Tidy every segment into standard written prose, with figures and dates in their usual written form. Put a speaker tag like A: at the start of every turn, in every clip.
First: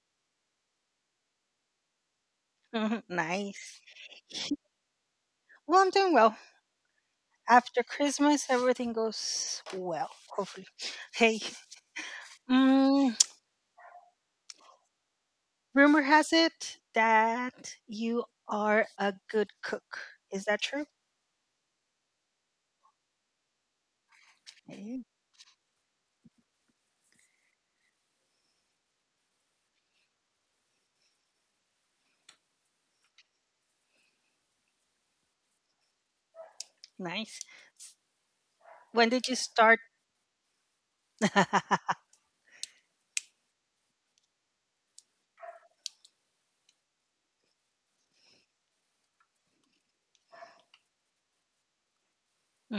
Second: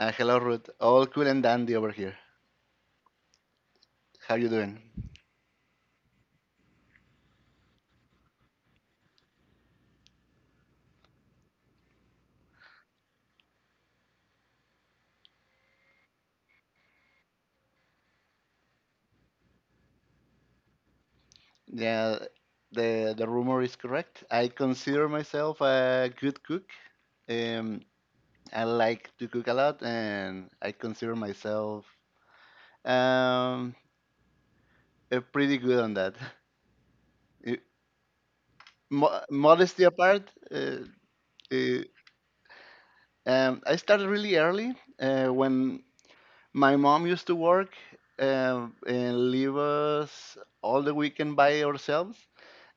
A: Hello, Ruth. All cool and dandy over here.
B: Nice.
A: How you doing?
B: Well, I'm doing well. After Christmas, everything goes well, hopefully. Hey, mm, rumor has it that you are a good cook. Is that true?
A: Yeah, the rumor is correct. I
B: Hey,
A: consider myself a good cook. Um, I like to cook a lot, and I consider myself um pretty good on that.
B: nice.
A: It-
B: When did you start
A: Modesty apart. uh, uh,
B: Mhm,
A: I started really early when my mom used to work and leave us all the weekend by ourselves.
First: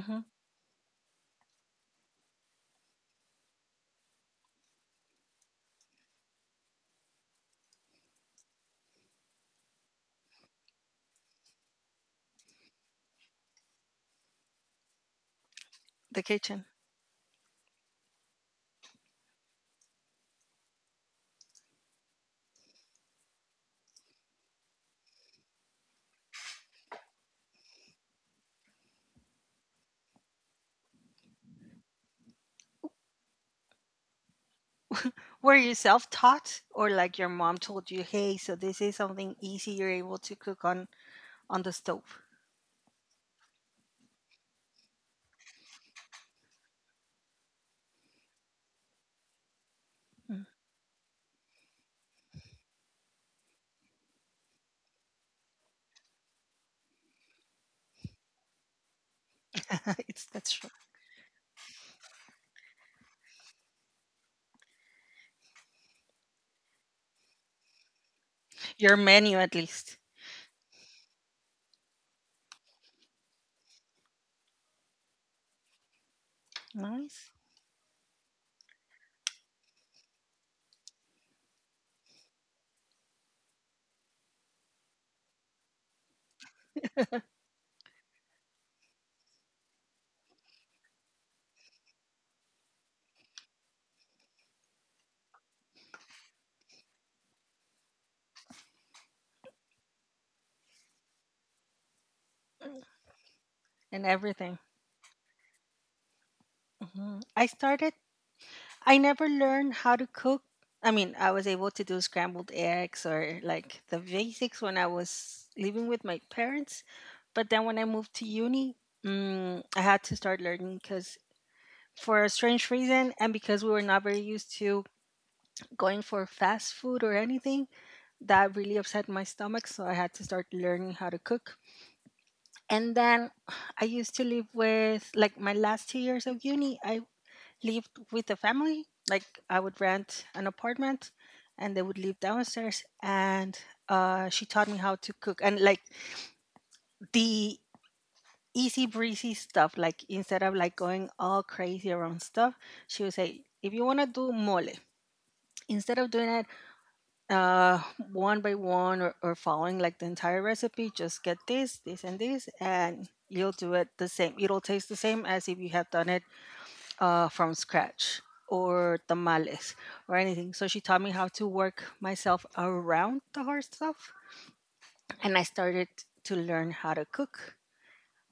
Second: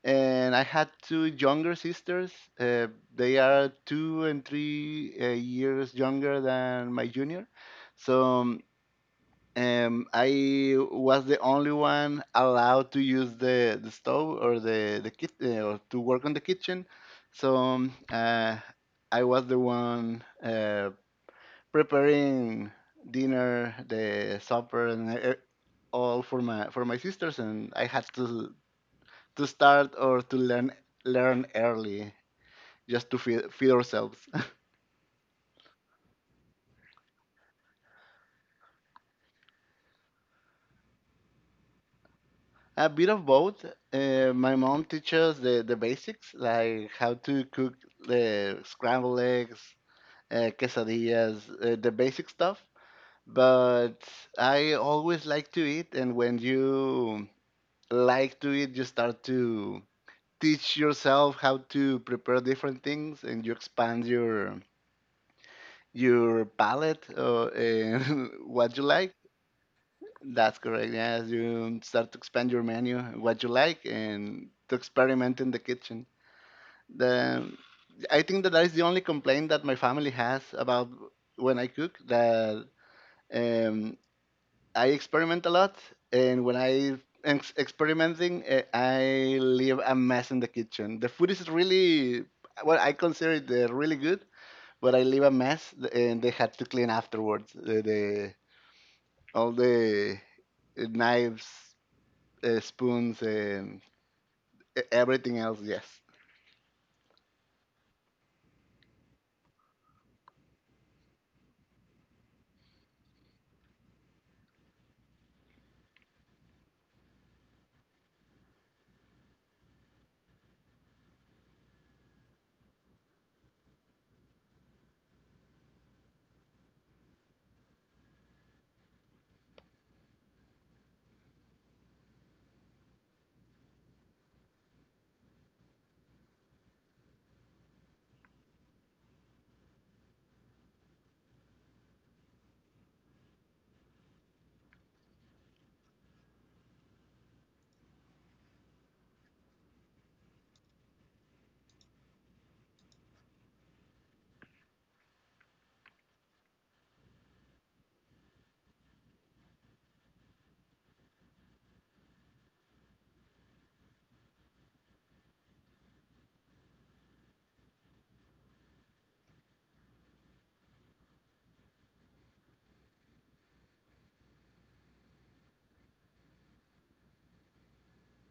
A: And I had two younger sisters. Uh, they are 2 and 3 years younger than my junior. So I was the only one allowed to use the stove or or to
B: the
A: work on the
B: kitchen?
A: kitchen. So I was the one preparing dinner, the supper, all for my sisters, and I had to start or to learn early just to feed ourselves.
B: Were you self taught, or like your mom told you, hey, so this is something easy you're able to cook on the stove?
A: A bit of both. My mom teaches the basics like how to cook the scrambled eggs,
B: Mm.
A: quesadillas, the basic stuff. But I always like to eat, and when you like to eat, you start to
B: it's That's true.
A: teach yourself how to prepare different things and you expand your palate, and what you
B: Your
A: like.
B: menu, at least.
A: That's correct. Yeah, as you start to expand your menu, what you like, and to experiment in the kitchen. The
B: Nice.
A: I think that that is the only complaint that my family has about when I cook. That um, I experiment a lot, and when I am experimenting, I leave a mess in the kitchen. The food is really, well, I consider it really good, but I leave a mess, and they had to clean afterwards. The All the, knives, spoons, and
B: And everything.
A: everything else. Yes.
B: Mhm. I never learned how to cook. I mean, I was able to do scrambled eggs or like the basics when I was living with my parents. But then when I moved to uni, I had to start learning because for a strange reason and because we were not very used to going for fast food or anything, that really upset my stomach. So I had to start learning how to cook. And then I used to live with, like, my last 2 years of uni, I lived with the family. Like I would rent an apartment and they would live downstairs and she taught me how to cook and like the easy breezy stuff, like instead of like going all crazy around stuff she would say, if you want to do mole instead of doing it, uh, one by one or following like the entire recipe, just get this, this, and this, and you'll do it the same. It'll taste the same as if you have done it from scratch, or tamales, or anything. So she taught me how to work myself around the hard stuff, and I started to learn how to cook.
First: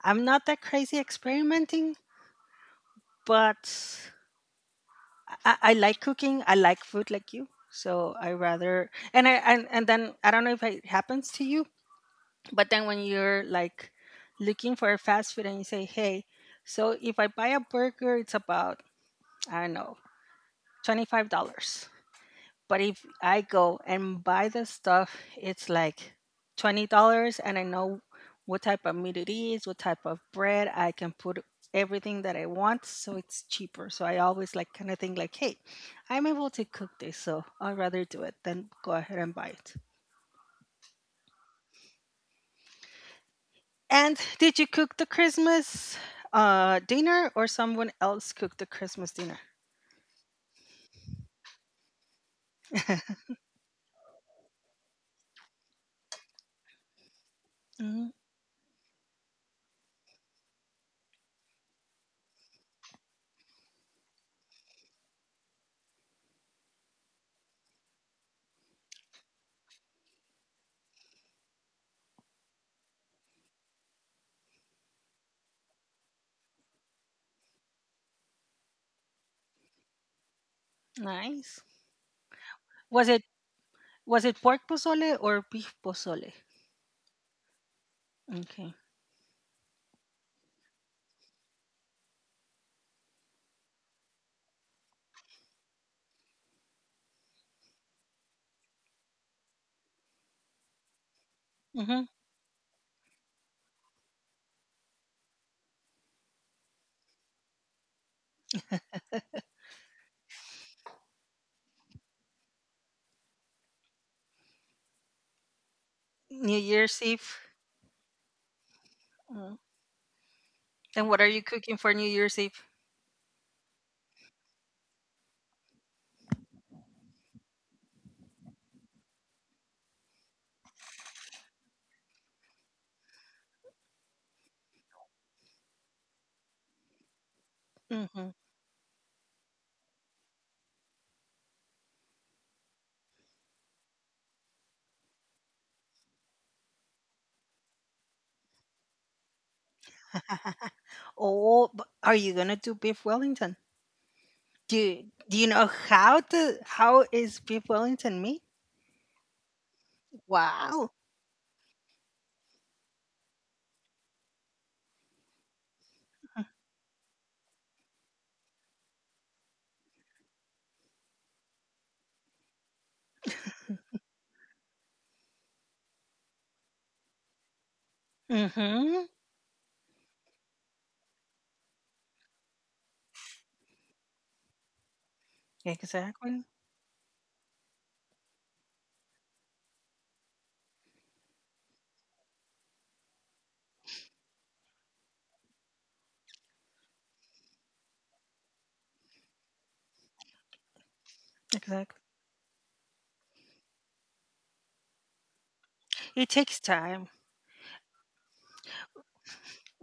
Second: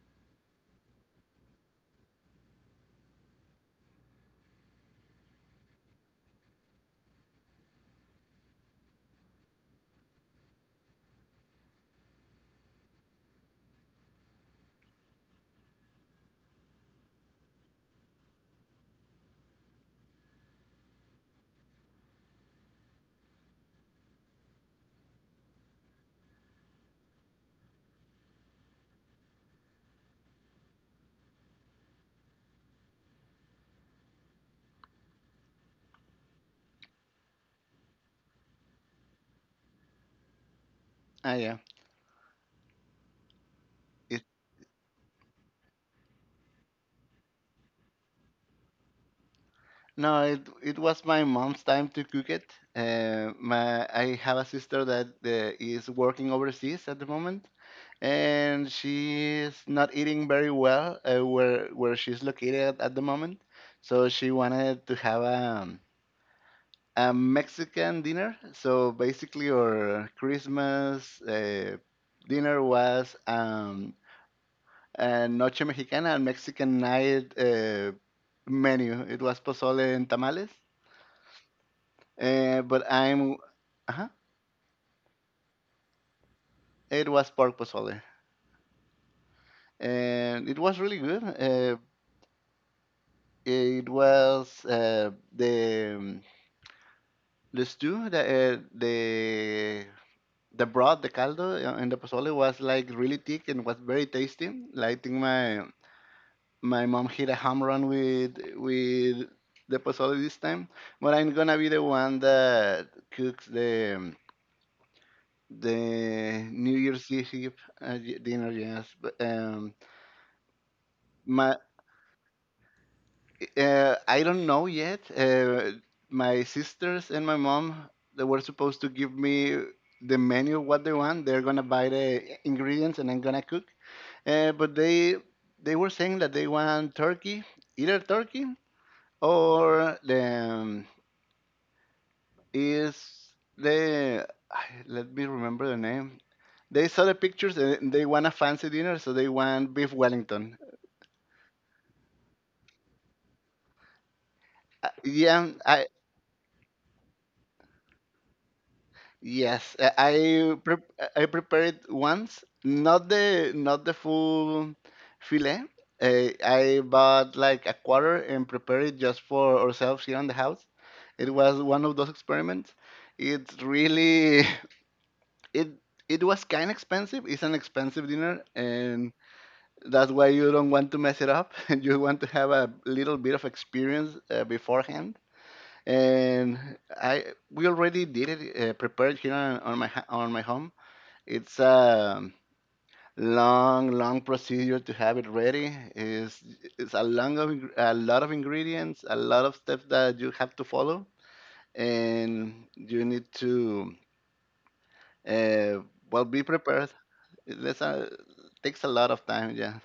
B: I'm not that crazy experimenting, but I like cooking. I like food like you. So I rather, and then I don't know if it happens to you, but then when you're like looking for a fast food and you say, hey, so if I buy a burger it's about, I don't know, $25. But if I go and buy the stuff, it's like $20, and I know what type of meat it is, what type of bread. I can put everything that I want, so it's cheaper. So I always like kind of think like, hey, I'm able to cook this, so I'd rather do it than go ahead and buy it.
A: Ah, yeah.
B: And
A: It,
B: did you cook the Christmas dinner, or someone else cooked the Christmas dinner?
A: no, it was my mom's time to cook it. My I have a sister that is working overseas at the moment,
B: Mm,
A: and she's not eating very well where she's located at the moment. So she wanted to have a Mexican dinner. So basically, our Christmas dinner was, and noche mexicana and Mexican night menu. It was pozole and tamales.
B: nice.
A: But
B: Was it,
A: uh
B: was it pork pozole or beef pozole?
A: it was pork pozole,
B: Okay.
A: and it was really good. It was the stew, the broth, the caldo, and the
B: Mhm.
A: pozole was like really thick and was very tasty. Like I think my mom hit a home run with the pozole this time, but I'm gonna be the one that cooks the
B: New
A: New
B: Year's
A: Year's
B: Eve.
A: Eve dinner. Yes, but
B: Mm. And what are you
A: my
B: cooking for New Year's Eve?
A: I don't know yet. My sisters and my mom, they were supposed to give me the menu what they want. They're gonna buy the ingredients and I'm gonna cook. But they were saying that they want turkey, either
B: Hmm.
A: turkey or the, is the let me remember the name. They saw the pictures and they want a fancy dinner, so they want beef Wellington.
B: Oh, but are you gonna do beef Wellington? Do you, do
A: Yeah,
B: you know
A: I
B: how to, how is beef Wellington made?
A: yes,
B: Wow.
A: I prepared it once, not the full fillet. I bought like a quarter and prepared it just for ourselves here in the house. It was one of those experiments. It really it it was kind of expensive. It's an expensive dinner, and
B: Mm-hmm.
A: that's why you don't want to mess it up. You want to have a little bit of experience beforehand.
B: Exactly.
A: And I we already did it, prepared here on my home. It's a long, long procedure to have it ready. Is It's a a lot of ingredients, a lot of steps that you have to follow,
B: Exactly.
A: and you need to, uh, well,
B: It
A: be
B: takes
A: prepared.
B: time.
A: That's a Takes a lot of time. Yeah.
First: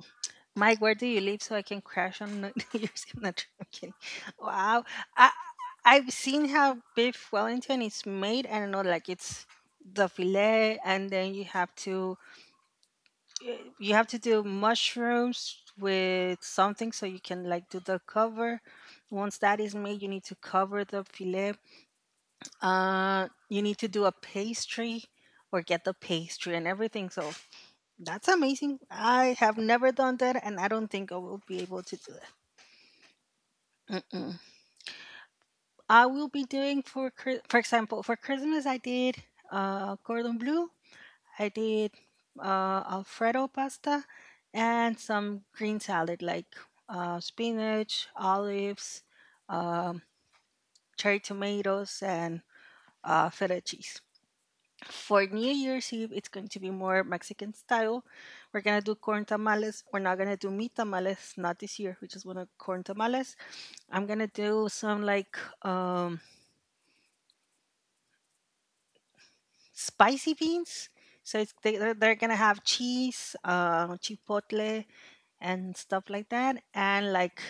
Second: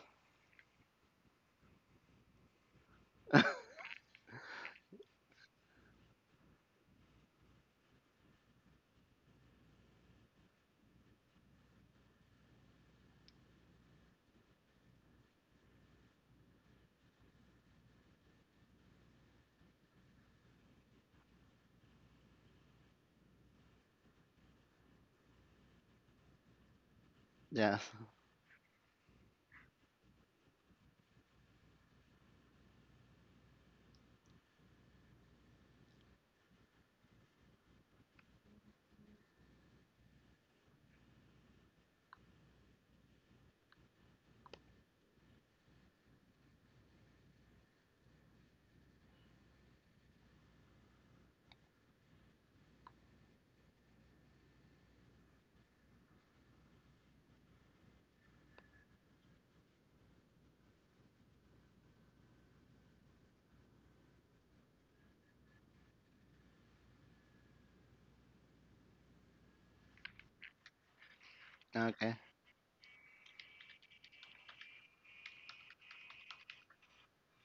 B: Mike, where do you live so I can crash on New New Year's Eve? Not I'm kidding. Wow. I I've seen how beef Wellington is made. I don't know, like it's the fillet, and then you have to you have to do mushrooms with something so you can like do the cover. Once that is made you need to cover the fillet. You need to do a pastry, or get the pastry, and everything. So
A: Yes.
B: that's amazing. I have never done that, and I don't think I will be able to do that. Mm-mm. I will be doing for for example, for Christmas I did cordon bleu. I did Alfredo pasta and some green salad, like spinach, olives, um, cherry tomatoes, and feta cheese. For New Year's Eve, it's going to be more Mexican style. We're gonna do corn tamales. We're not gonna do meat tamales, not this year. We just want to corn tamales. I'm gonna do some like spicy beans. So it's, they're
A: Okay.
B: gonna have cheese, chipotle, and stuff like that, and like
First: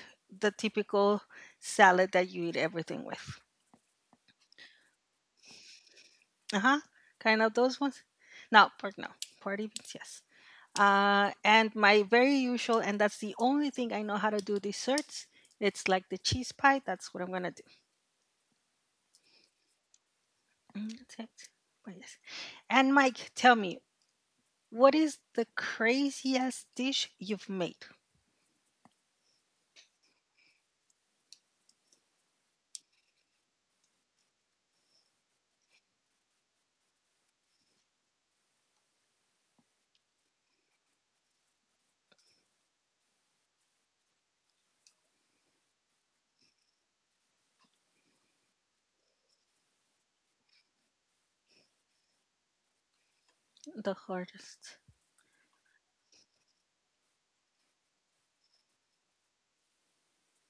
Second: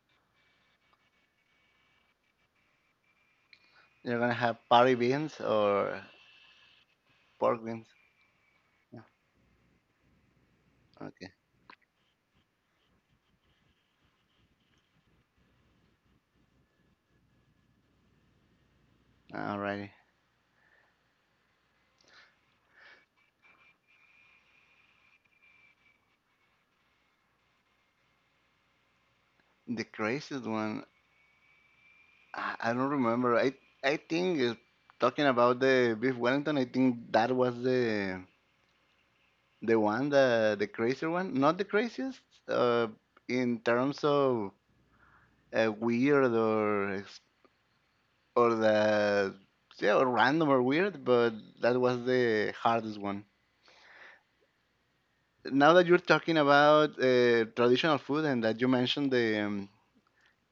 B: the typical salad that you eat everything with.
A: You're gonna have party beans or
B: Uh huh. Kind of
A: pork
B: those
A: beans?
B: ones. No, pork
A: Yeah.
B: no. Party beans, yes.
A: Okay.
B: And my very usual, and that's the only thing I know how to do desserts. It's like the cheese pie. That's what I'm gonna do.
A: Alrighty.
B: Mm, that's it. Oh, yes. And Mike, tell me, what is the craziest dish you've made?
A: The craziest one, I don't remember. I think talking about the beef Wellington, I think that was the crazier one. Not the craziest, uh, in terms of, weird or ex- or the yeah, or random or weird, but that was the hardest one
B: The hardest.
A: now that you're talking about traditional food and that you mentioned the,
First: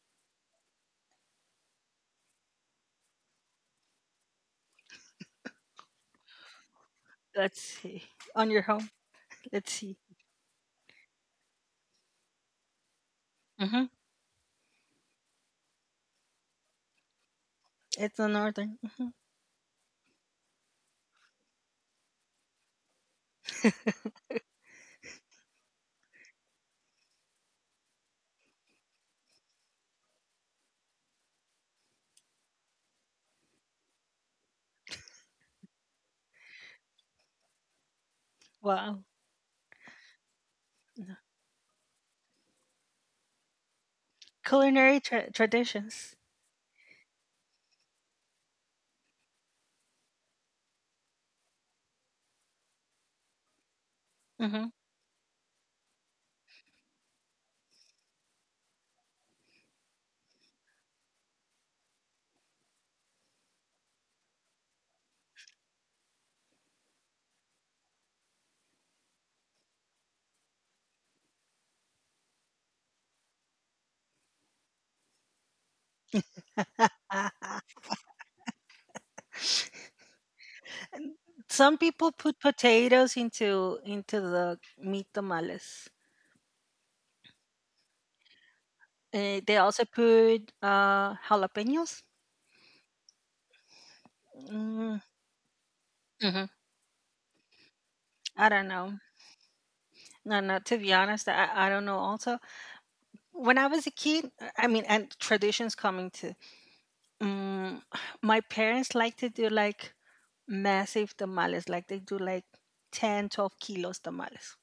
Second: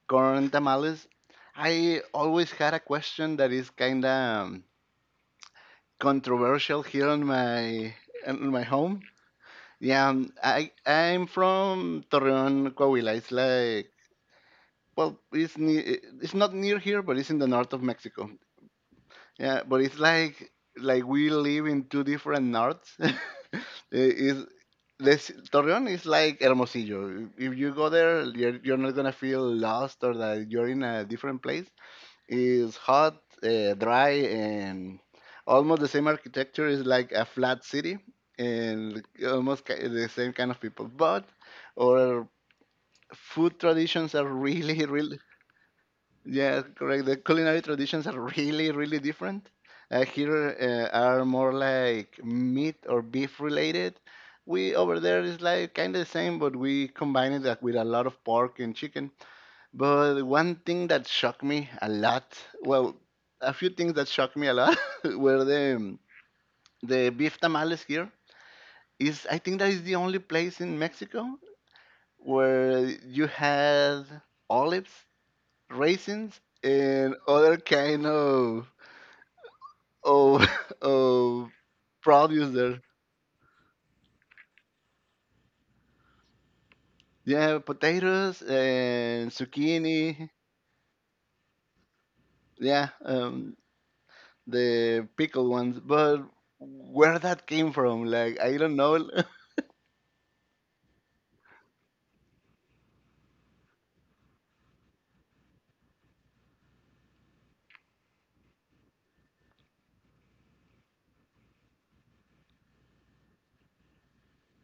A: corn tamales. I always had a question that is kind of controversial here on
B: Let's
A: my
B: see.
A: in
B: On
A: my
B: your home.
A: home.
B: Let's see.
A: Yeah, I'm from Torreon, Coahuila. It's
B: Mm-hmm.
A: like, well, it's not near here, but it's in the north of
B: It's a
A: Mexico.
B: northern.
A: Yeah, but it's like we live in two different norths. I- is This Torreon is like Hermosillo. If you go there, you're not gonna feel lost or that you're in a different place. Is hot, dry, and almost the same architecture is like a flat city, and
B: Wow.
A: almost the same kind of people. But our food traditions are really,
B: Culinary
A: really,
B: traditions.
A: yeah, correct. The culinary traditions are really, really different. Here are more like meat or beef related.
B: Mhm.
A: We over there is like kind of the same, but we combine it, like, with a lot of pork and chicken. But one thing that shocked me a lot, well, a few things that shocked me a lot, were the beef tamales here. Is I think that is the only place in Mexico where you had olives, raisins, and other kind of of
B: Some people put
A: produce there.
B: potatoes into the meat tamales.
A: Yeah, potatoes and
B: Eh, they also
A: zucchini.
B: put jalapenos.
A: Yeah,
B: Mm,
A: the pickled ones. But
B: mhm.
A: where that came from, like,
B: I
A: I
B: don't
A: don't
B: know.
A: know.
B: No, no. To be honest, I don't know. Also, when I was a kid, I mean, and traditions coming to. Mm, my parents like to do like massive tamales. Like they do like 10 12 kilos tamales.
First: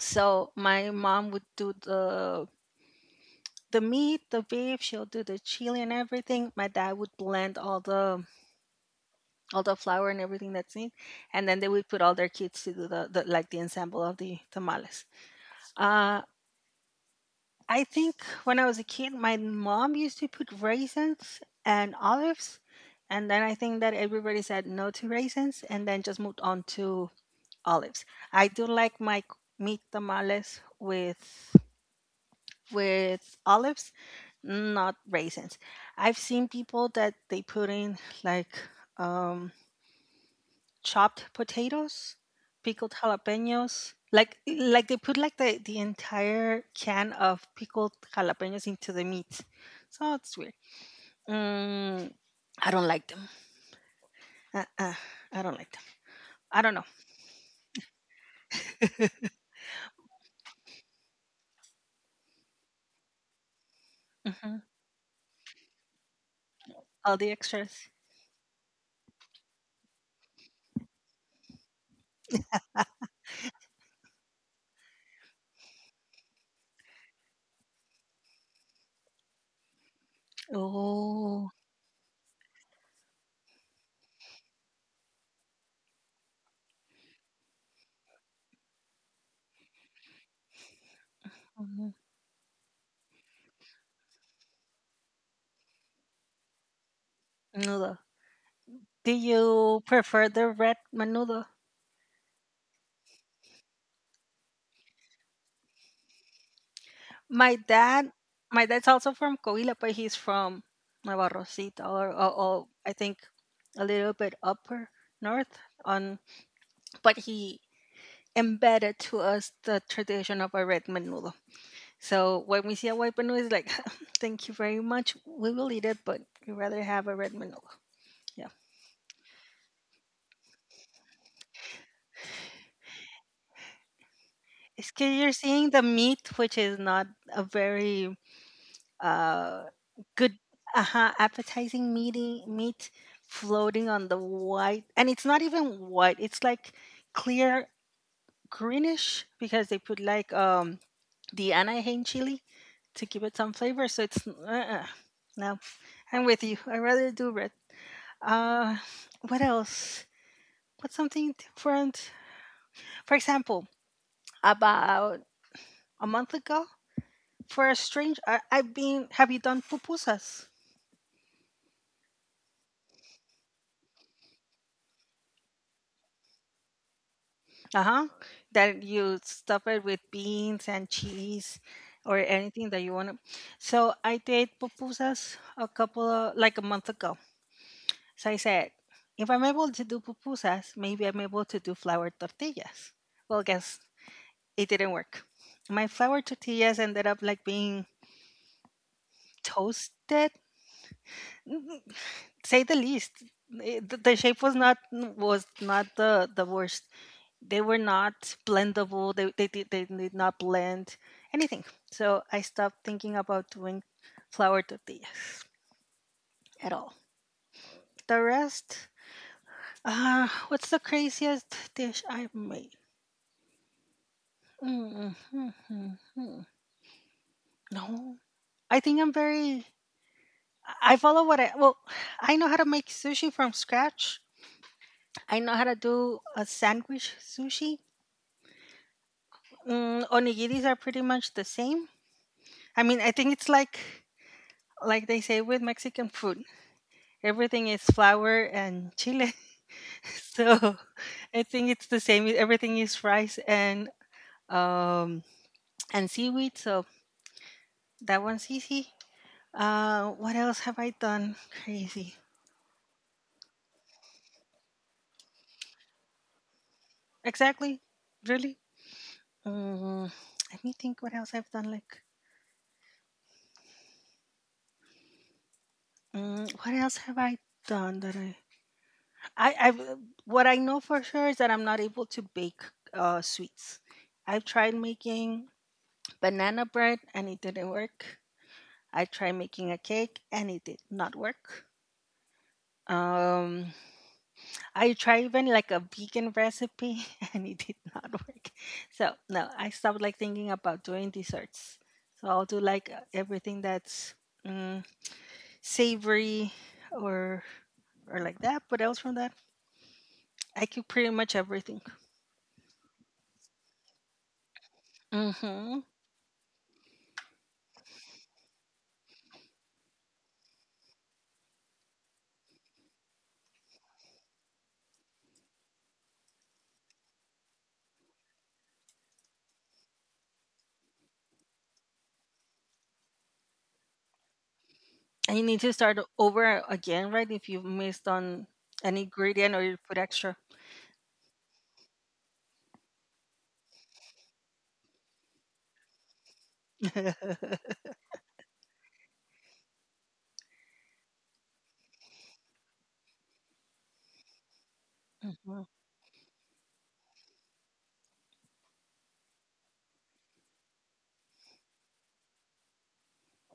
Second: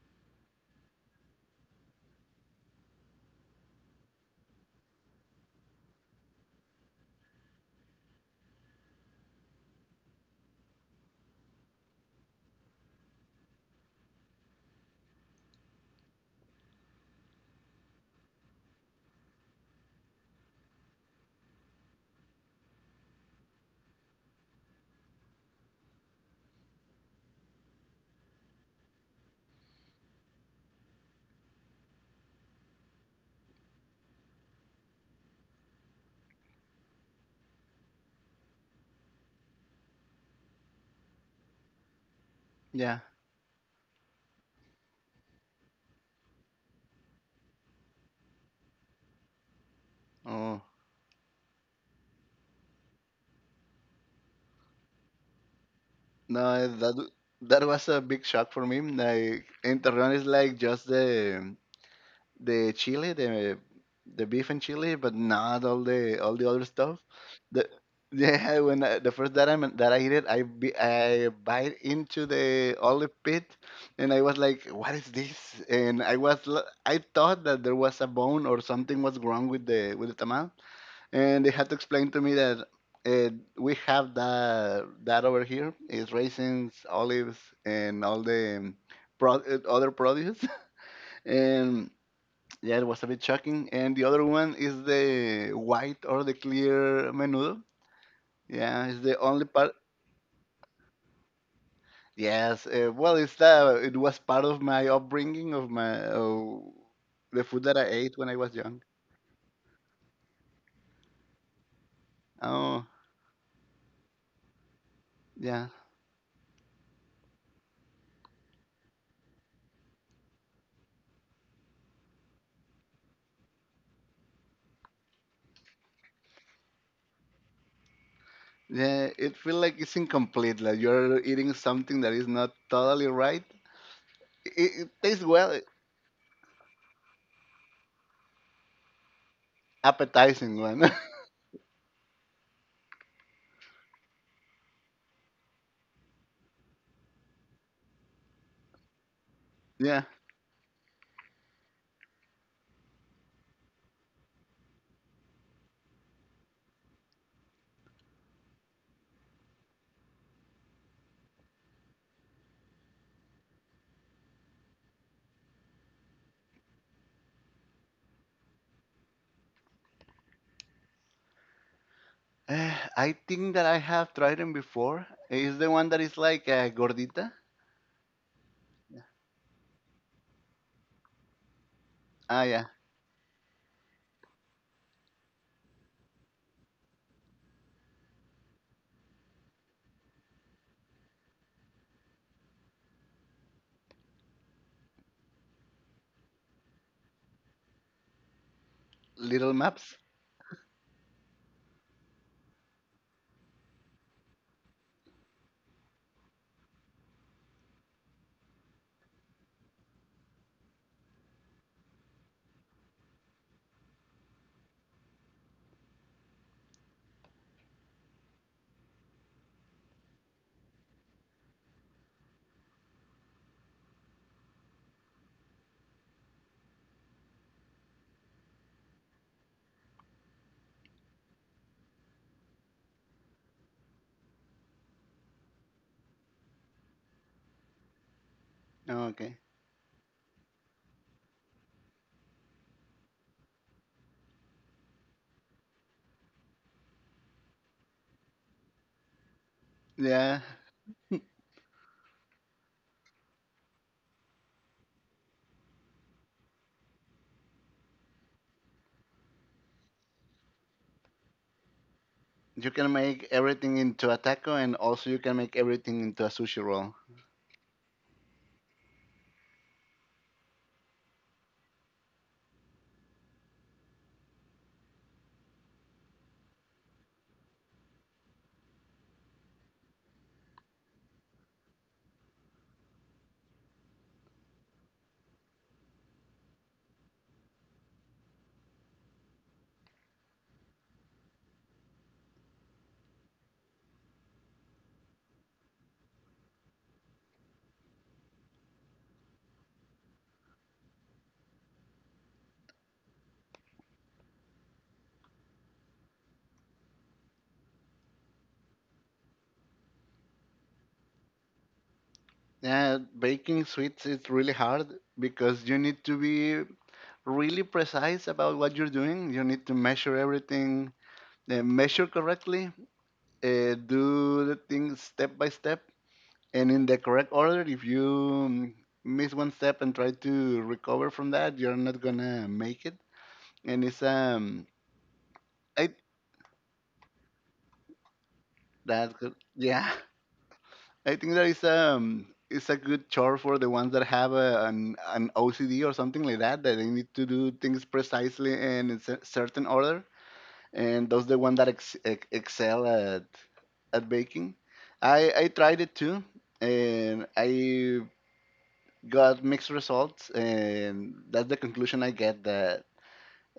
B: So my mom would do the meat, the beef. She'll do the chili and everything. My dad would blend all the flour and everything that's in, and then they would put all their kids to do the like the ensemble of the tamales. Uh, I think when I was a kid, my mom used to put raisins and olives, and then I think that everybody said no to raisins, and then just moved on to olives. I do like my meat tamales with olives. Mm, not raisins. I've seen people that they put in like um, chopped potatoes, pickled
A: Yeah.
B: jalapenos. Like, they put like the entire can of pickled jalapenos into the meat. So it's weird.
A: Oh,
B: Mm, I don't like them. Uh-uh, I don't like them. I
A: no,
B: don't know.
A: that was a big shock for me. Like enterrón is like just the chili, the beef and
B: Hmm.
A: chili, but not all the other stuff.
B: All the
A: The
B: extras.
A: yeah, when the first that I eat it, I bite into the olive pit, and I was like, "What is this?" And I thought that there was a bone or something was wrong with the tamal, and
B: Oh,
A: they had to explain to me that, uh, we have that, that over here is raisins, olives, and all the, other produce.
B: mhm.
A: and Yeah, it was a bit shocking. And the other one is the white or the clear menudo.
B: Menudo.
A: Yeah, it's
B: Do
A: the only part.
B: you prefer the red menudo?
A: Yes, well, it was part of my upbringing, of my, the
B: My
A: food that I
B: dad,
A: ate when I was
B: my
A: young.
B: dad's also from Coahuila, but he's from Navarrocito, or
A: Oh,
B: I think a little bit upper north.
A: yeah.
B: On, but he embedded to us the tradition of a red menudo. So when we see a white menudo, it's like, thank you very much. We will eat it, but we rather have a red menudo. Yeah.
A: Yeah, it feels like it's incomplete. Like, you're eating something that is not totally right. It,
B: It's
A: it
B: 'cause
A: tastes,
B: you're
A: well,
B: seeing the meat, which is not a very uh, good
A: appetizing one.
B: appetizing meaty meat floating on the white, and it's not even white, it's like clear greenish, because they put
A: Yeah.
B: like the anaheim chili to give it some flavor. So it's no, I'm with you, I rather do red. uh what else, what's something different? For example, about a month ago, for a strange I've been, have you done pupusas?
A: I think that I have tried them before. Is the one that is like a gordita?
B: Uh-huh. That you stuff it with beans and cheese or
A: Ah, yeah,
B: anything that you want to. So I did pupusas a couple of, like, a month ago. So I said, if I'm able to do pupusas, maybe I'm able to do flour tortillas. Well, guess it didn't work. My flour tortillas ended up like being
A: little maps.
B: toasted, say the least. Eh, the shape was not, the the worst. They were not blendable. They did not blend anything. So I stopped thinking about doing flour tortillas at all. The rest, what's the craziest dish I've made? Mm, mm, mm, mm. No, I think I'm very. I follow what I well. I know how to make sushi from scratch. I know how to do a sandwich sushi.
A: Okay.
B: Mm, onigiris are pretty much the same. I mean, I think it's like they say with Mexican food, everything is flour and chile.
A: Yeah,
B: So I think it's the same. Everything is rice um and seaweed. So that one's easy. What else have I done? Crazy.
A: you can make everything into a taco, and also you can make everything into a sushi roll.
B: Exactly. Really. Mm, let me think. What else I've done? Like, mm, what else have I done that I I've, uh, what I know for sure is that I'm not able to bake sweets. I've tried making banana bread and it didn't work. I tried making a cake and it did not work. Um, I tried even like a vegan recipe and it did not work. So no, I stopped like thinking about doing desserts. So I'll do like everything that's mm, savory, or or like that. But else from that, I cook pretty much everything.
A: Yeah, baking sweets is really hard because you
B: Mm-hmm.
A: need to be really precise about what you're doing. You need to measure everything, measure correctly, do the things step by step and in the correct order. If you miss one step and try to recover from that, you're not gonna make it. And it's,
B: And you need to
A: I
B: start over again, right? If you have missed on an
A: that's good.
B: ingredient or you
A: Yeah,
B: put extra.
A: I think that is, it's a good chore for the ones that have a, an OCD or something like that, that they need to do things precisely and in a certain order, and those the one that excel at baking. I
B: Mhm.
A: tried it too, and I got mixed results, and that's the conclusion I get, that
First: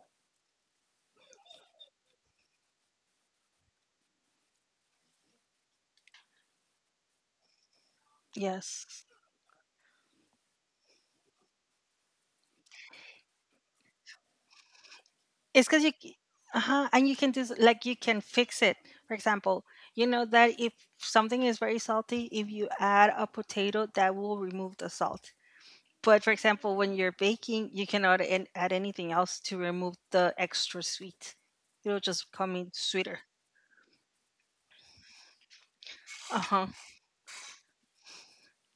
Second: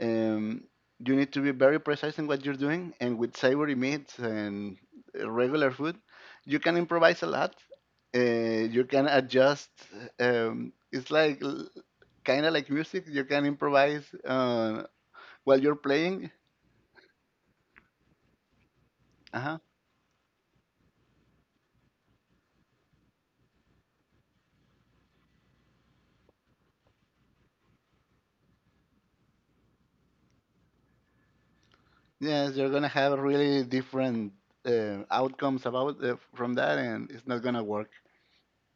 A: um, you need to be very precise in what you're doing, and with savory meats and regular food, you can improvise a lot. Uh, you
B: Yes.
A: can adjust. It's like, kind of like music. You can improvise while
B: It's
A: you're
B: because you,
A: playing.
B: and you can do like you can fix it. For
A: Uh-huh.
B: example, you know that if something is very salty, if you add a potato, that will remove the salt. But for example, when you're baking, you cannot add anything else to remove the extra sweet. It'll just come
A: Yes,
B: in
A: you're gonna
B: sweeter.
A: have really different outcomes about,
B: Uh
A: from
B: huh.
A: that, and it's not gonna work.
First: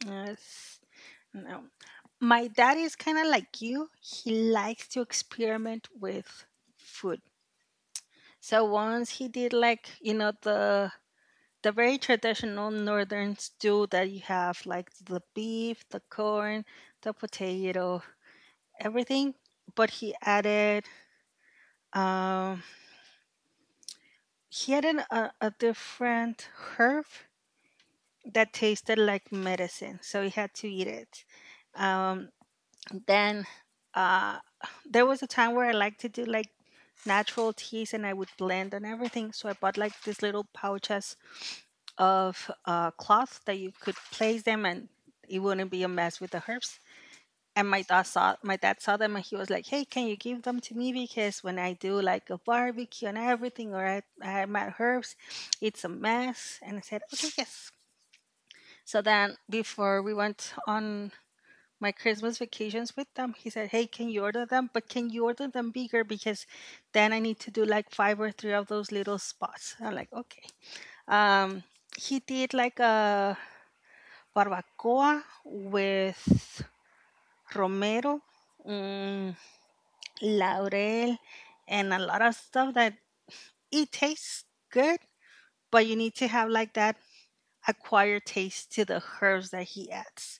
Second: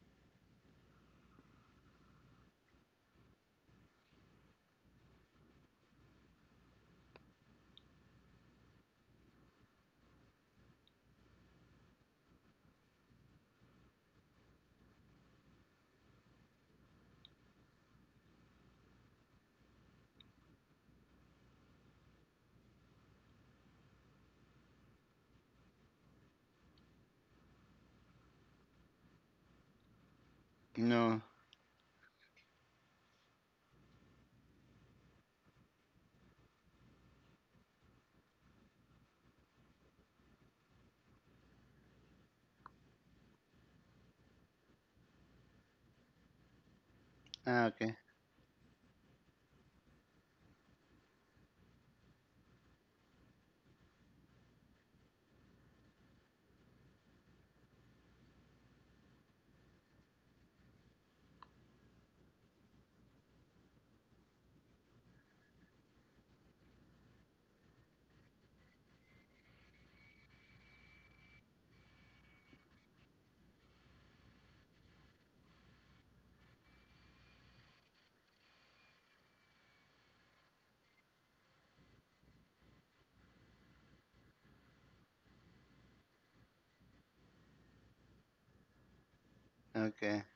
B: Yes. No. My dad is kind of like you. He likes to experiment with food. So once he did, like, you know the very traditional northern stew that you have, like the beef, the corn, the potato, everything. But um, he added a different herb that tasted like medicine, so he had to eat
A: No.
B: it. Um, then uh, there was a time where I liked to do like natural teas, and I would blend and everything. So I bought like this little pouch as of cloths that you could place them and it wouldn't be a mess with the herbs.
A: Ah,
B: And my
A: okay.
B: dad saw my dad saw them and he was like, "Hey, can you give them to me because when I do like a barbecue and everything, or I my herbs, it's a mess." And I said, "Okay, yes." So then before we went on my Christmas vacations with them, he said, "Hey, can you order them? But can you order them bigger because then I need to do like five or three of those little spots." I'm like, "Okay." Um, he did like a barbacoa with romero, mm, laurel, and a lot of stuff that it tastes good, but you need to have like that acquired taste to the herbs that he
A: Okay.
B: adds.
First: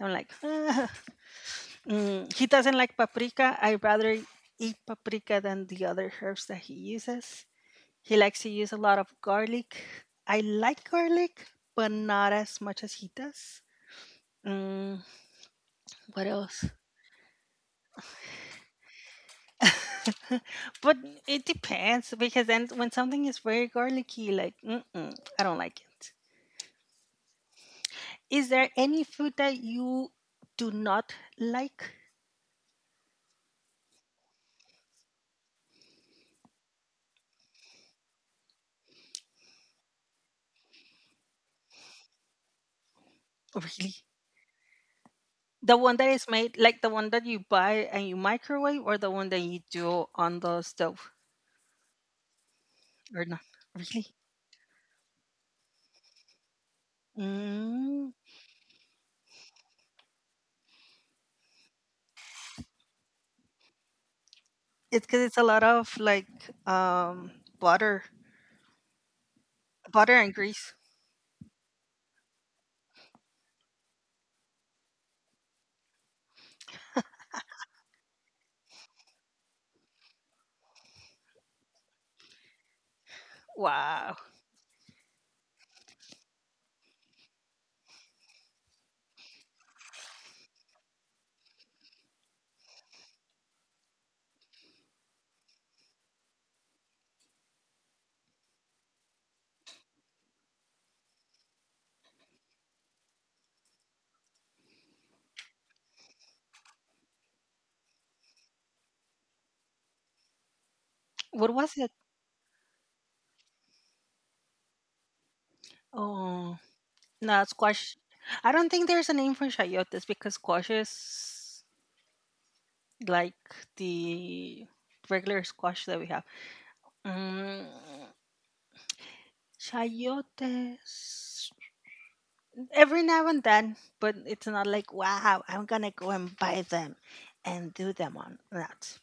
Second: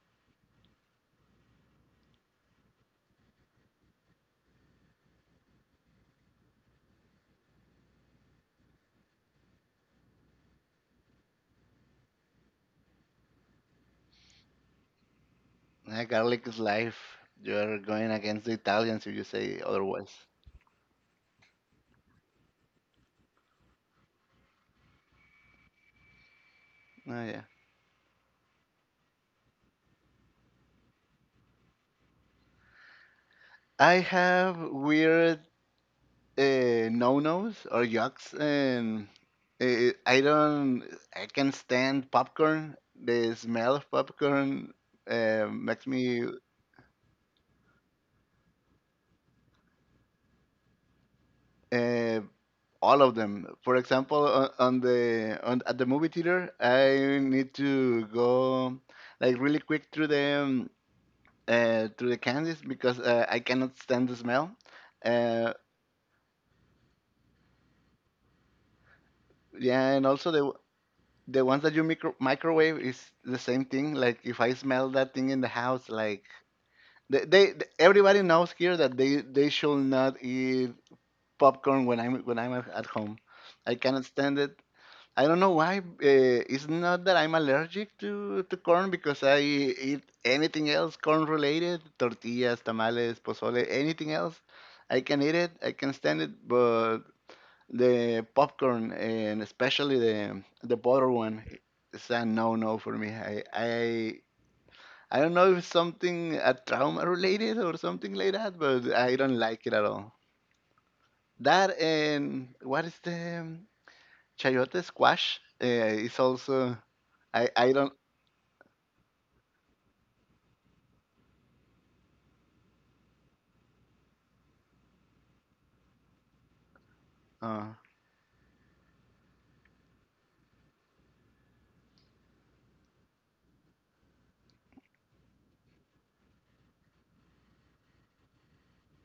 B: I'm like, "Ugh." He doesn't like paprika. I'd rather eat paprika than the other herbs that he uses. He likes to use a lot of garlic. I like garlic, but not as much as he does. Mm,
A: Yeah,
B: what
A: garlic is
B: else?
A: life. You're going against the Italians if you say otherwise.
B: But it depends because then when something is very garlicky, like mm-mm, I don't like it.
A: Oh, yeah.
B: Is there any food that you do not like?
A: I have weird, no-nos or yucks, and I don't. I can stand popcorn. The smell of
B: Really?
A: popcorn
B: The
A: makes
B: one that
A: me,
B: is made, like the one that you buy and you microwave, or the one that you do on the stove,
A: uh, all of
B: or not?
A: them. For
B: Really?
A: example, on at the movie theater, I need to
B: Mm.
A: go like really quick through the, through the candies because, I cannot stand the smell.
B: It's because it's a
A: Uh,
B: lot of like um butter,
A: yeah, and
B: butter
A: also
B: and
A: the
B: grease.
A: the ones that you microwave is the same thing. Like, if I smell that thing in the house, like, they everybody knows here that they should not eat popcorn when I'm at home. I cannot
B: Wow.
A: stand it. I don't know why. It's not that I'm allergic to corn because I eat anything else corn related, tortillas, tamales, pozole, anything else. I can eat it, I can stand it, but the popcorn and especially the butter one, it's a no no for me. I don't know if it's something a trauma related or something like that, but I don't like it at all.
B: What
A: That
B: was it?
A: and what is the chayote squash is
B: Oh.
A: also
B: No,
A: I don't—
B: squash. I don't think there's a name for chayotes because squash is like the regular squash that we have.
A: uh,
B: Mm, chayotes. Every now and then, but it's not like, wow, I'm going to go and buy them and do them on that.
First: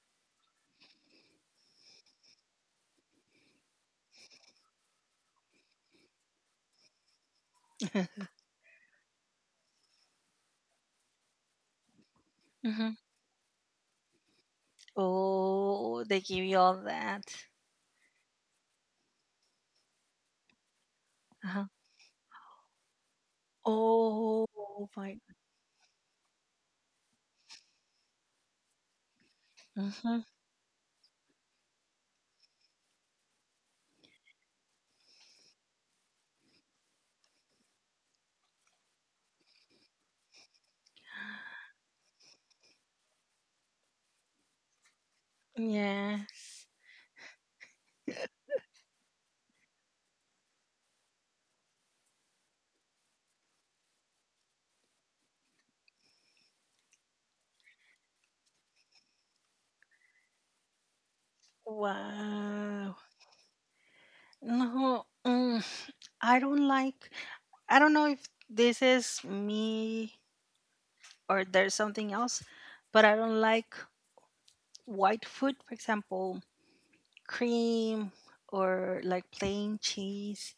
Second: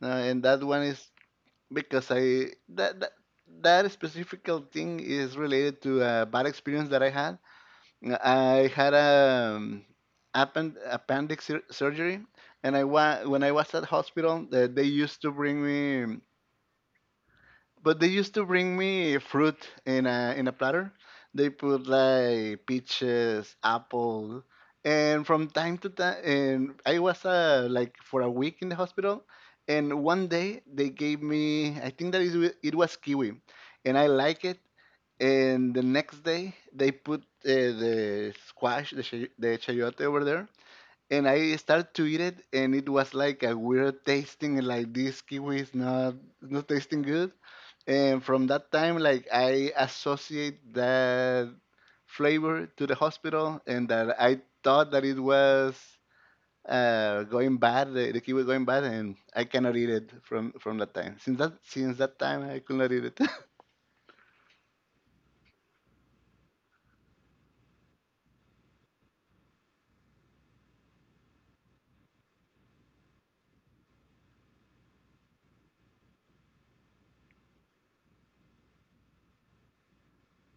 A: no, and that one is because that specific thing is related to a bad experience that I had. I had a appendix surgery, and
B: Hmm.
A: when I was at hospital, they used to bring
B: Oh, they
A: me.
B: give you all that.
A: But they used to bring me fruit in a platter. They
B: Uh-huh.
A: put like peaches, apple,
B: Oh, my.
A: and from time to time. And I was like for a week in the hospital. And
B: Hmm.
A: one day they gave me, I think that is it was kiwi, and I like it. And the next day they put the squash, the chayote over there, and I started to eat it, and it was like a weird tasting, like this kiwi is
B: Yes.
A: not tasting good. And from that time, like I associate that flavor to the hospital, and that I thought that it was going bad, the kiwi going bad, and I cannot eat it from that time. Since that time, I could not
B: Wow.
A: eat it.
B: No. Mm. I don't like I don't know if this is me or there's something else, but I don't like white food, for example, cream or like plain cheese,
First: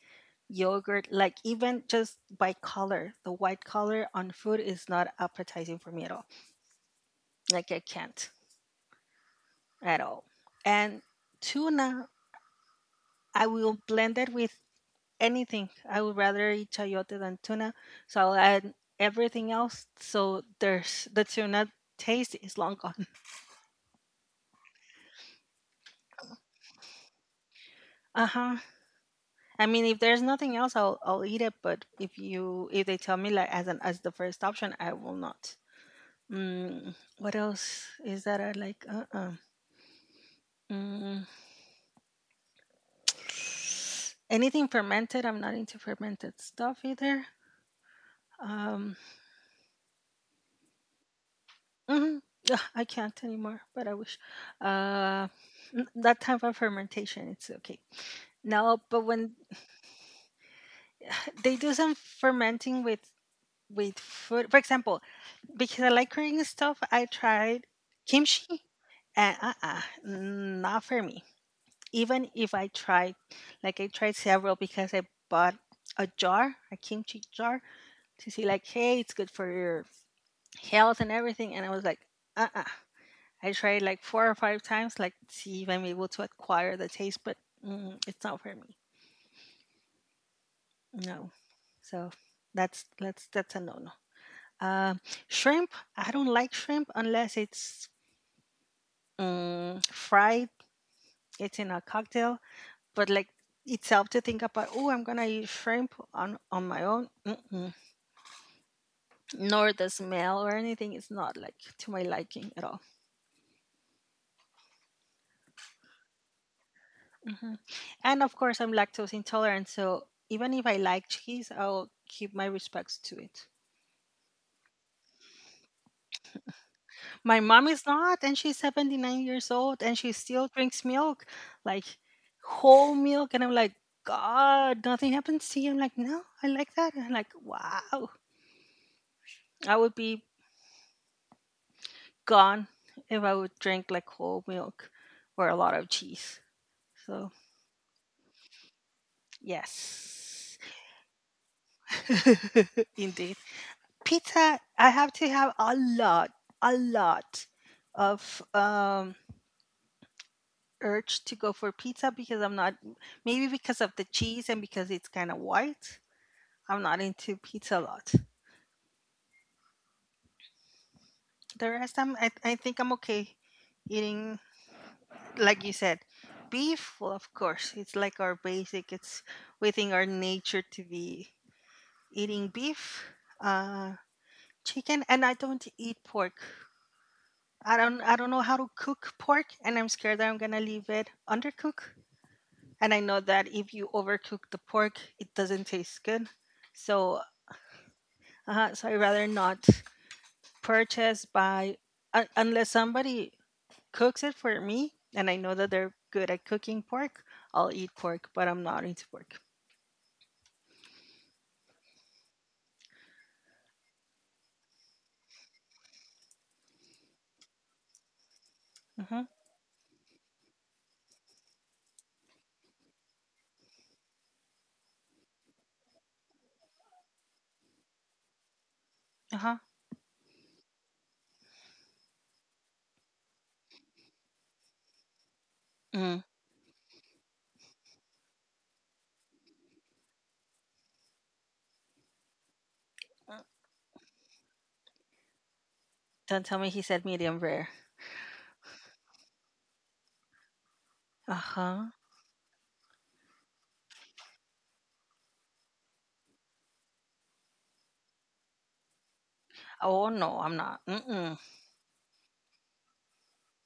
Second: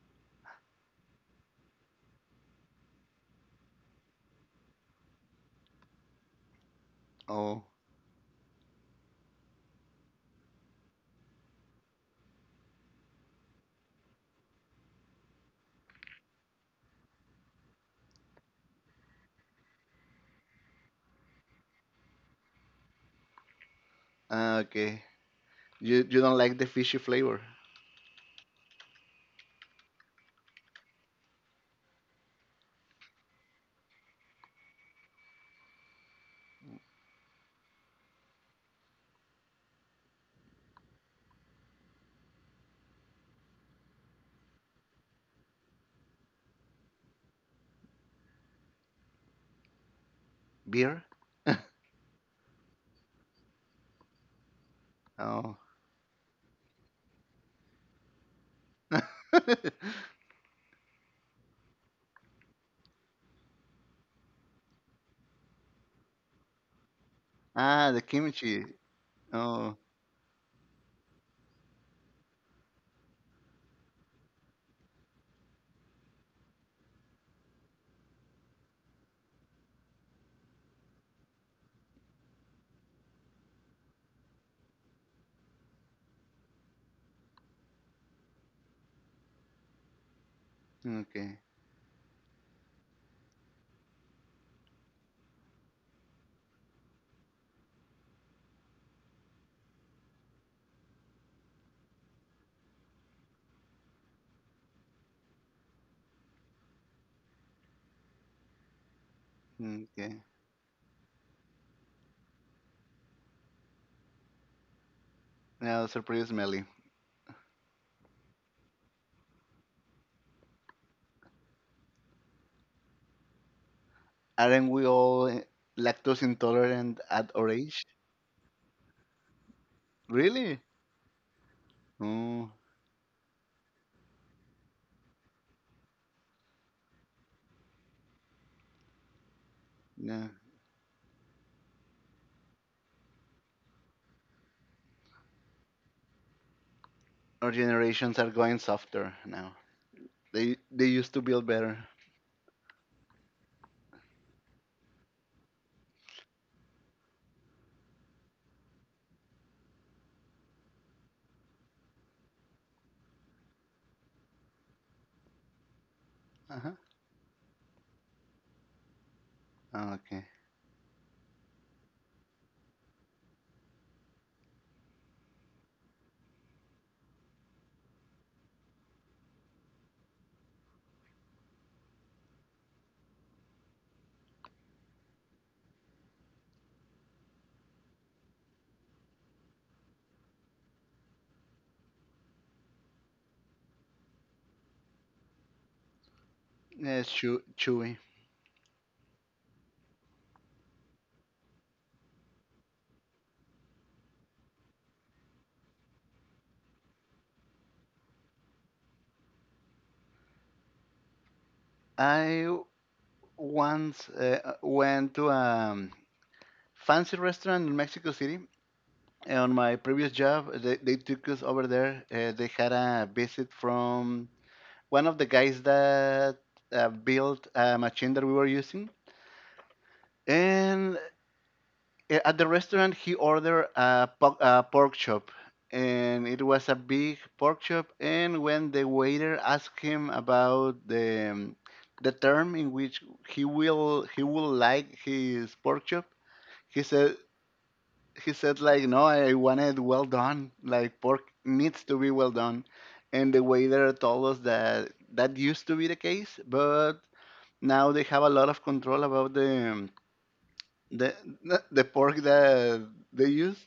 B: yogurt, like even just by color, the white color on food is not appetizing for me at all.
A: Oh,
B: Like I can't at all. And tuna, I will blend it with anything. I would rather eat chayote than tuna, so I'll add everything else. So there's the tuna taste is long gone.
A: ah, okay. You don't like the fishy flavor,
B: Uh huh. I mean, if there's nothing else, I'll eat it. But if they tell me like as the first option, I will not. What else is that I like? Mm, Anything fermented? I'm not into fermented stuff either. Um,
A: beer?
B: Mhm. Ugh, I can't anymore, but I wish. Uh,
A: Oh.
B: that time for fermentation, it's okay. No, but when they do some fermenting with food, for example, because I like Korean stuff, I tried
A: Ah, the
B: kimchi,
A: kimchi.
B: and
A: Oh,
B: not for me. Even if I tried, like I tried several because I bought a jar, a kimchi jar, to see like, hey, it's good for your health and everything, and I was like, uh uh I tried like four or five times, like to see if I'm able to acquire the taste, but it's not for me. No,
A: okay,
B: so that's a no no. Um, shrimp, I don't like shrimp unless it's fried. It's in a cocktail, but like itself to think about. Oh, I'm gonna eat shrimp on my own. Mm-mm. Nor the
A: okay.
B: smell or anything. It's not like to my liking at all.
A: Now, surprise, Melly.
B: Hmm. And of course, I'm lactose intolerant, so even if I like cheese, I'll keep my respects to it.
A: Aren't we all, eh, lactose intolerant at
B: My
A: our
B: mom is
A: age?
B: not, and she's 79 years old, and she still
A: Really?
B: drinks milk, like
A: Oh,
B: whole milk. And I'm like, God, nothing happens to you. I'm like, no, I like that. And I'm like, wow, I would be
A: yeah.
B: gone if I would drink like whole milk or a lot of cheese. So,
A: Our generations are going softer now. They
B: yes,
A: they used to build better.
B: indeed. Pizza, I have to have a lot of urge to go for pizza because I'm not, maybe because of the cheese and because it's kind of white.
A: Uh
B: I'm not into pizza a lot.
A: huh. Okay.
B: The rest, I think I'm okay eating, like you said, beef. Well, of course, it's like our basic, it's within our nature to be eating beef, uh, chicken, and I don't eat pork. I don't know how to cook pork and I'm scared that I'm going to leave it undercooked. And I know that if you overcook the pork, it doesn't taste good.
A: Yeah, it's
B: So,
A: chewy.
B: so I rather not purchase by unless somebody cooks it for me and I know that they're good at cooking pork, I'll eat pork, but I'm not into pork.
A: I once went to a fancy restaurant in Mexico City.
B: Mhm.
A: Eh, on my previous job, they took us over there. They had a visit from one of the guys that built a machine that we were using.
B: Uh-huh.
A: And at the restaurant, he ordered a, a pork chop.
B: Mm.
A: And it was a big pork chop. And when the waiter asked him about the term in which he
B: Mm.
A: will he will like his pork chop,
B: Don't tell me he
A: he
B: said
A: said
B: medium rare.
A: he said like, no, I want it well done. Like pork needs
B: Uh-huh.
A: to be well done, and the waiter told us that that used to be the case, but now they have a lot of control about
B: Oh no, I'm not.
A: the
B: Mm-mm.
A: the pork that they use,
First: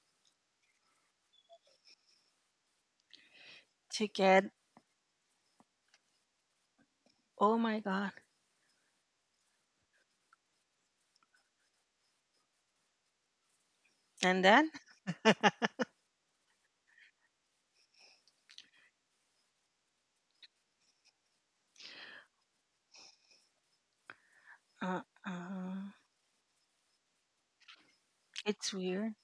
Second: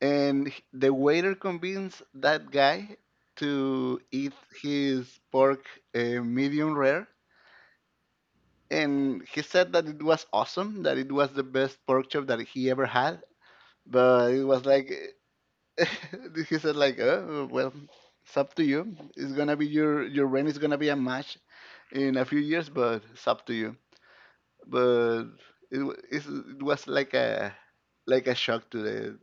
A: and the waiter convinced that guy to
B: To
A: eat
B: get.
A: his pork medium rare,
B: Oh my god.
A: and he said that it was awesome, that it was the best pork chop that he ever had, but it
B: And
A: was
B: then
A: like— he said like, oh, well, it's up to you. It's gonna be your rent is gonna be a match in a few years, but it's up to you.
B: uh
A: But
B: uh
A: it was like a shock
B: it's
A: to
B: weird.
A: the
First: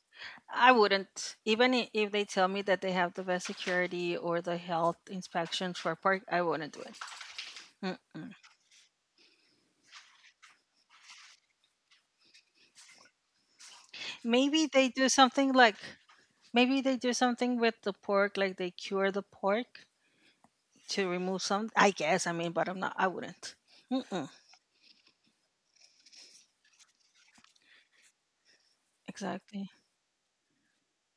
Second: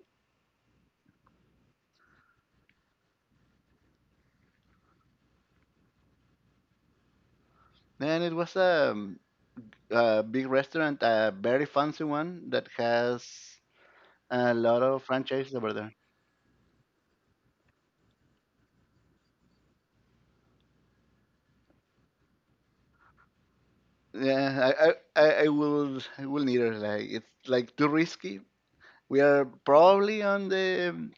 B: I wouldn't. Even if they tell me that they have the best security or the health inspections for park, I wouldn't do it.
A: man. It
B: Mm-mm.
A: was a big restaurant, a very fancy one that has a
B: Maybe
A: lot
B: they
A: of
B: do something
A: franchises over
B: like
A: there.
B: maybe they do something with the pork, like they cure the pork to remove some. I guess. I mean, but I'm not. I wouldn't. Mm-mm.
A: Yeah, I will neither. Like it's like too risky. We are
B: Exactly.
A: probably on the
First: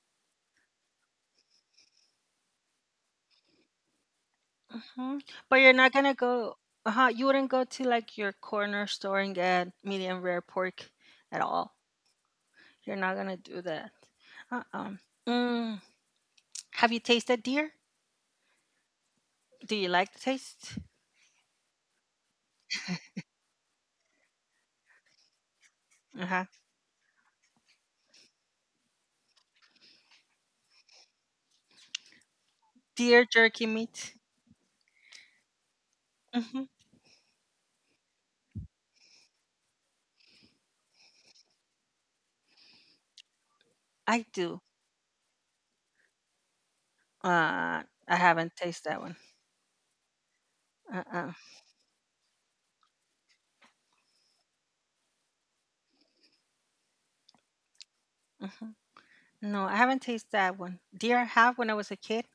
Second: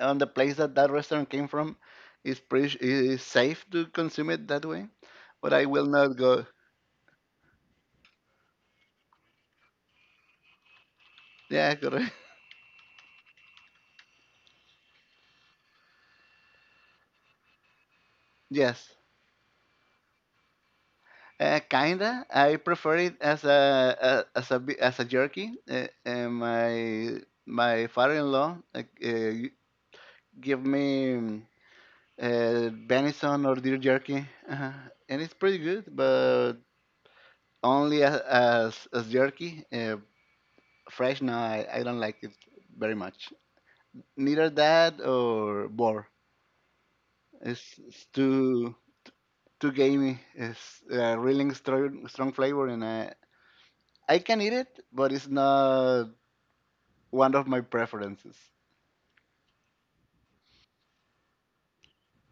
A: place that that restaurant came from. It's it is safe to consume it that way,
B: Hmm.
A: but
B: But
A: I
B: you're
A: will
B: not gonna
A: not go.
B: go. Uh-huh, you wouldn't go to like your corner store and get medium rare pork at
A: Yeah,
B: all.
A: correct.
B: You're not gonna do that. Uh-uh. Mm. Have you tasted deer?
A: Yes.
B: Do you like the taste?
A: Kinda. I prefer it as a, as a as a jerky.
B: Uh-huh.
A: My my father-in-law give me
B: Deer
A: venison or
B: jerky
A: deer
B: meat.
A: jerky, uh, and it's pretty good, but
B: Hmm.
A: only as as jerky. Fresh, no, I don't like it very much.
B: I
A: Neither
B: do.
A: that or boar. It's, it's
B: I haven't
A: too
B: tasted that one.
A: too gamey. It's a
B: Uh-uh.
A: really strong strong flavor, and I can eat it, but it's not one of my preferences.
B: Hmm. No, I haven't tasted that one. Deer I have when I was a kid.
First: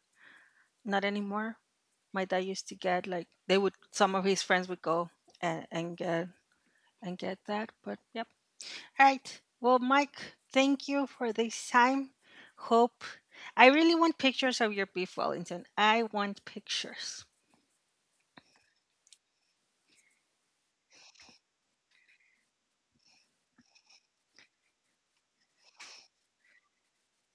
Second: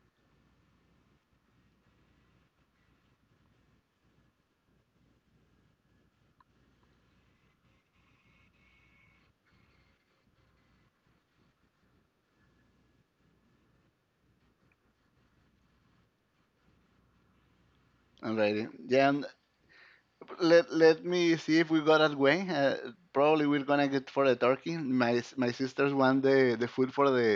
B: Not anymore. My dad used to get like they would. Some of his friends would go and get that. But yep. All right. Well, Mike, thank you for this time. Hope I really want pictures of your beef Wellington. I want pictures.
A: Alrighty. Yeah, and let me see if we got that way. Probably we're gonna get for the turkey. My my sisters want the food for the—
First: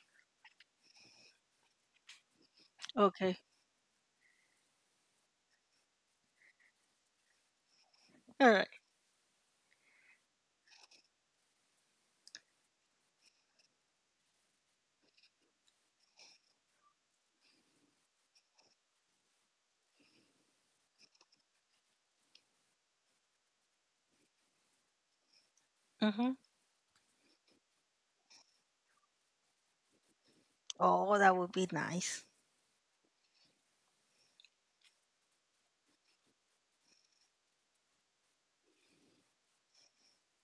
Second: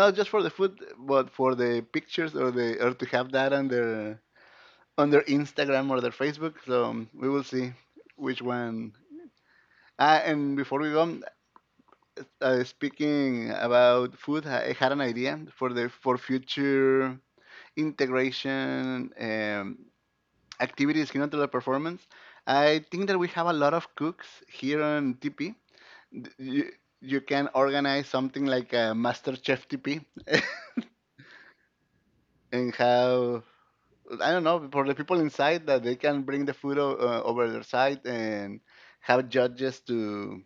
A: not just for the food, but for the pictures or the— or to have
B: Okay.
A: that on their Instagram or their Facebook. So we will see which
B: All right.
A: one. Ah, and before we go, speaking about food, I had an idea for the for future integration activities here on the performance. I think that we have a lot of cooks here on TP.
B: Mhm.
A: You, you can organize something like a Master Chef TP.
B: Oh, that would be nice.
A: And have— I don't know, for the people inside that they can bring the food over their side and have judges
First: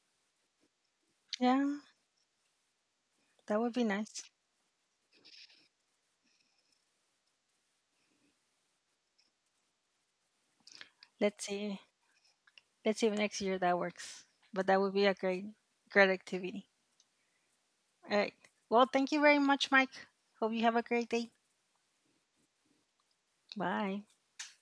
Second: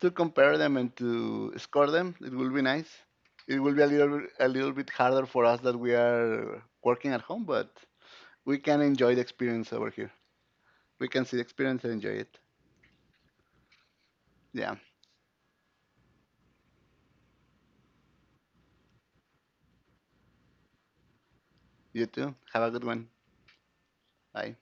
A: to compare them and to
B: Yeah,
A: score them. It will be nice.
B: that
A: It
B: would
A: will be
B: be nice.
A: a little bit harder for us that we are working at home, but we can enjoy the experience over here. We can see the
B: Let's see.
A: experience and enjoy it.
B: Let's see if next year that works. But
A: Yeah.
B: that would be a great, great activity. All right. Well, thank you very much, Mike. Hope you have a great day.
A: You too. Have a good one.
B: Bye.
A: Bye.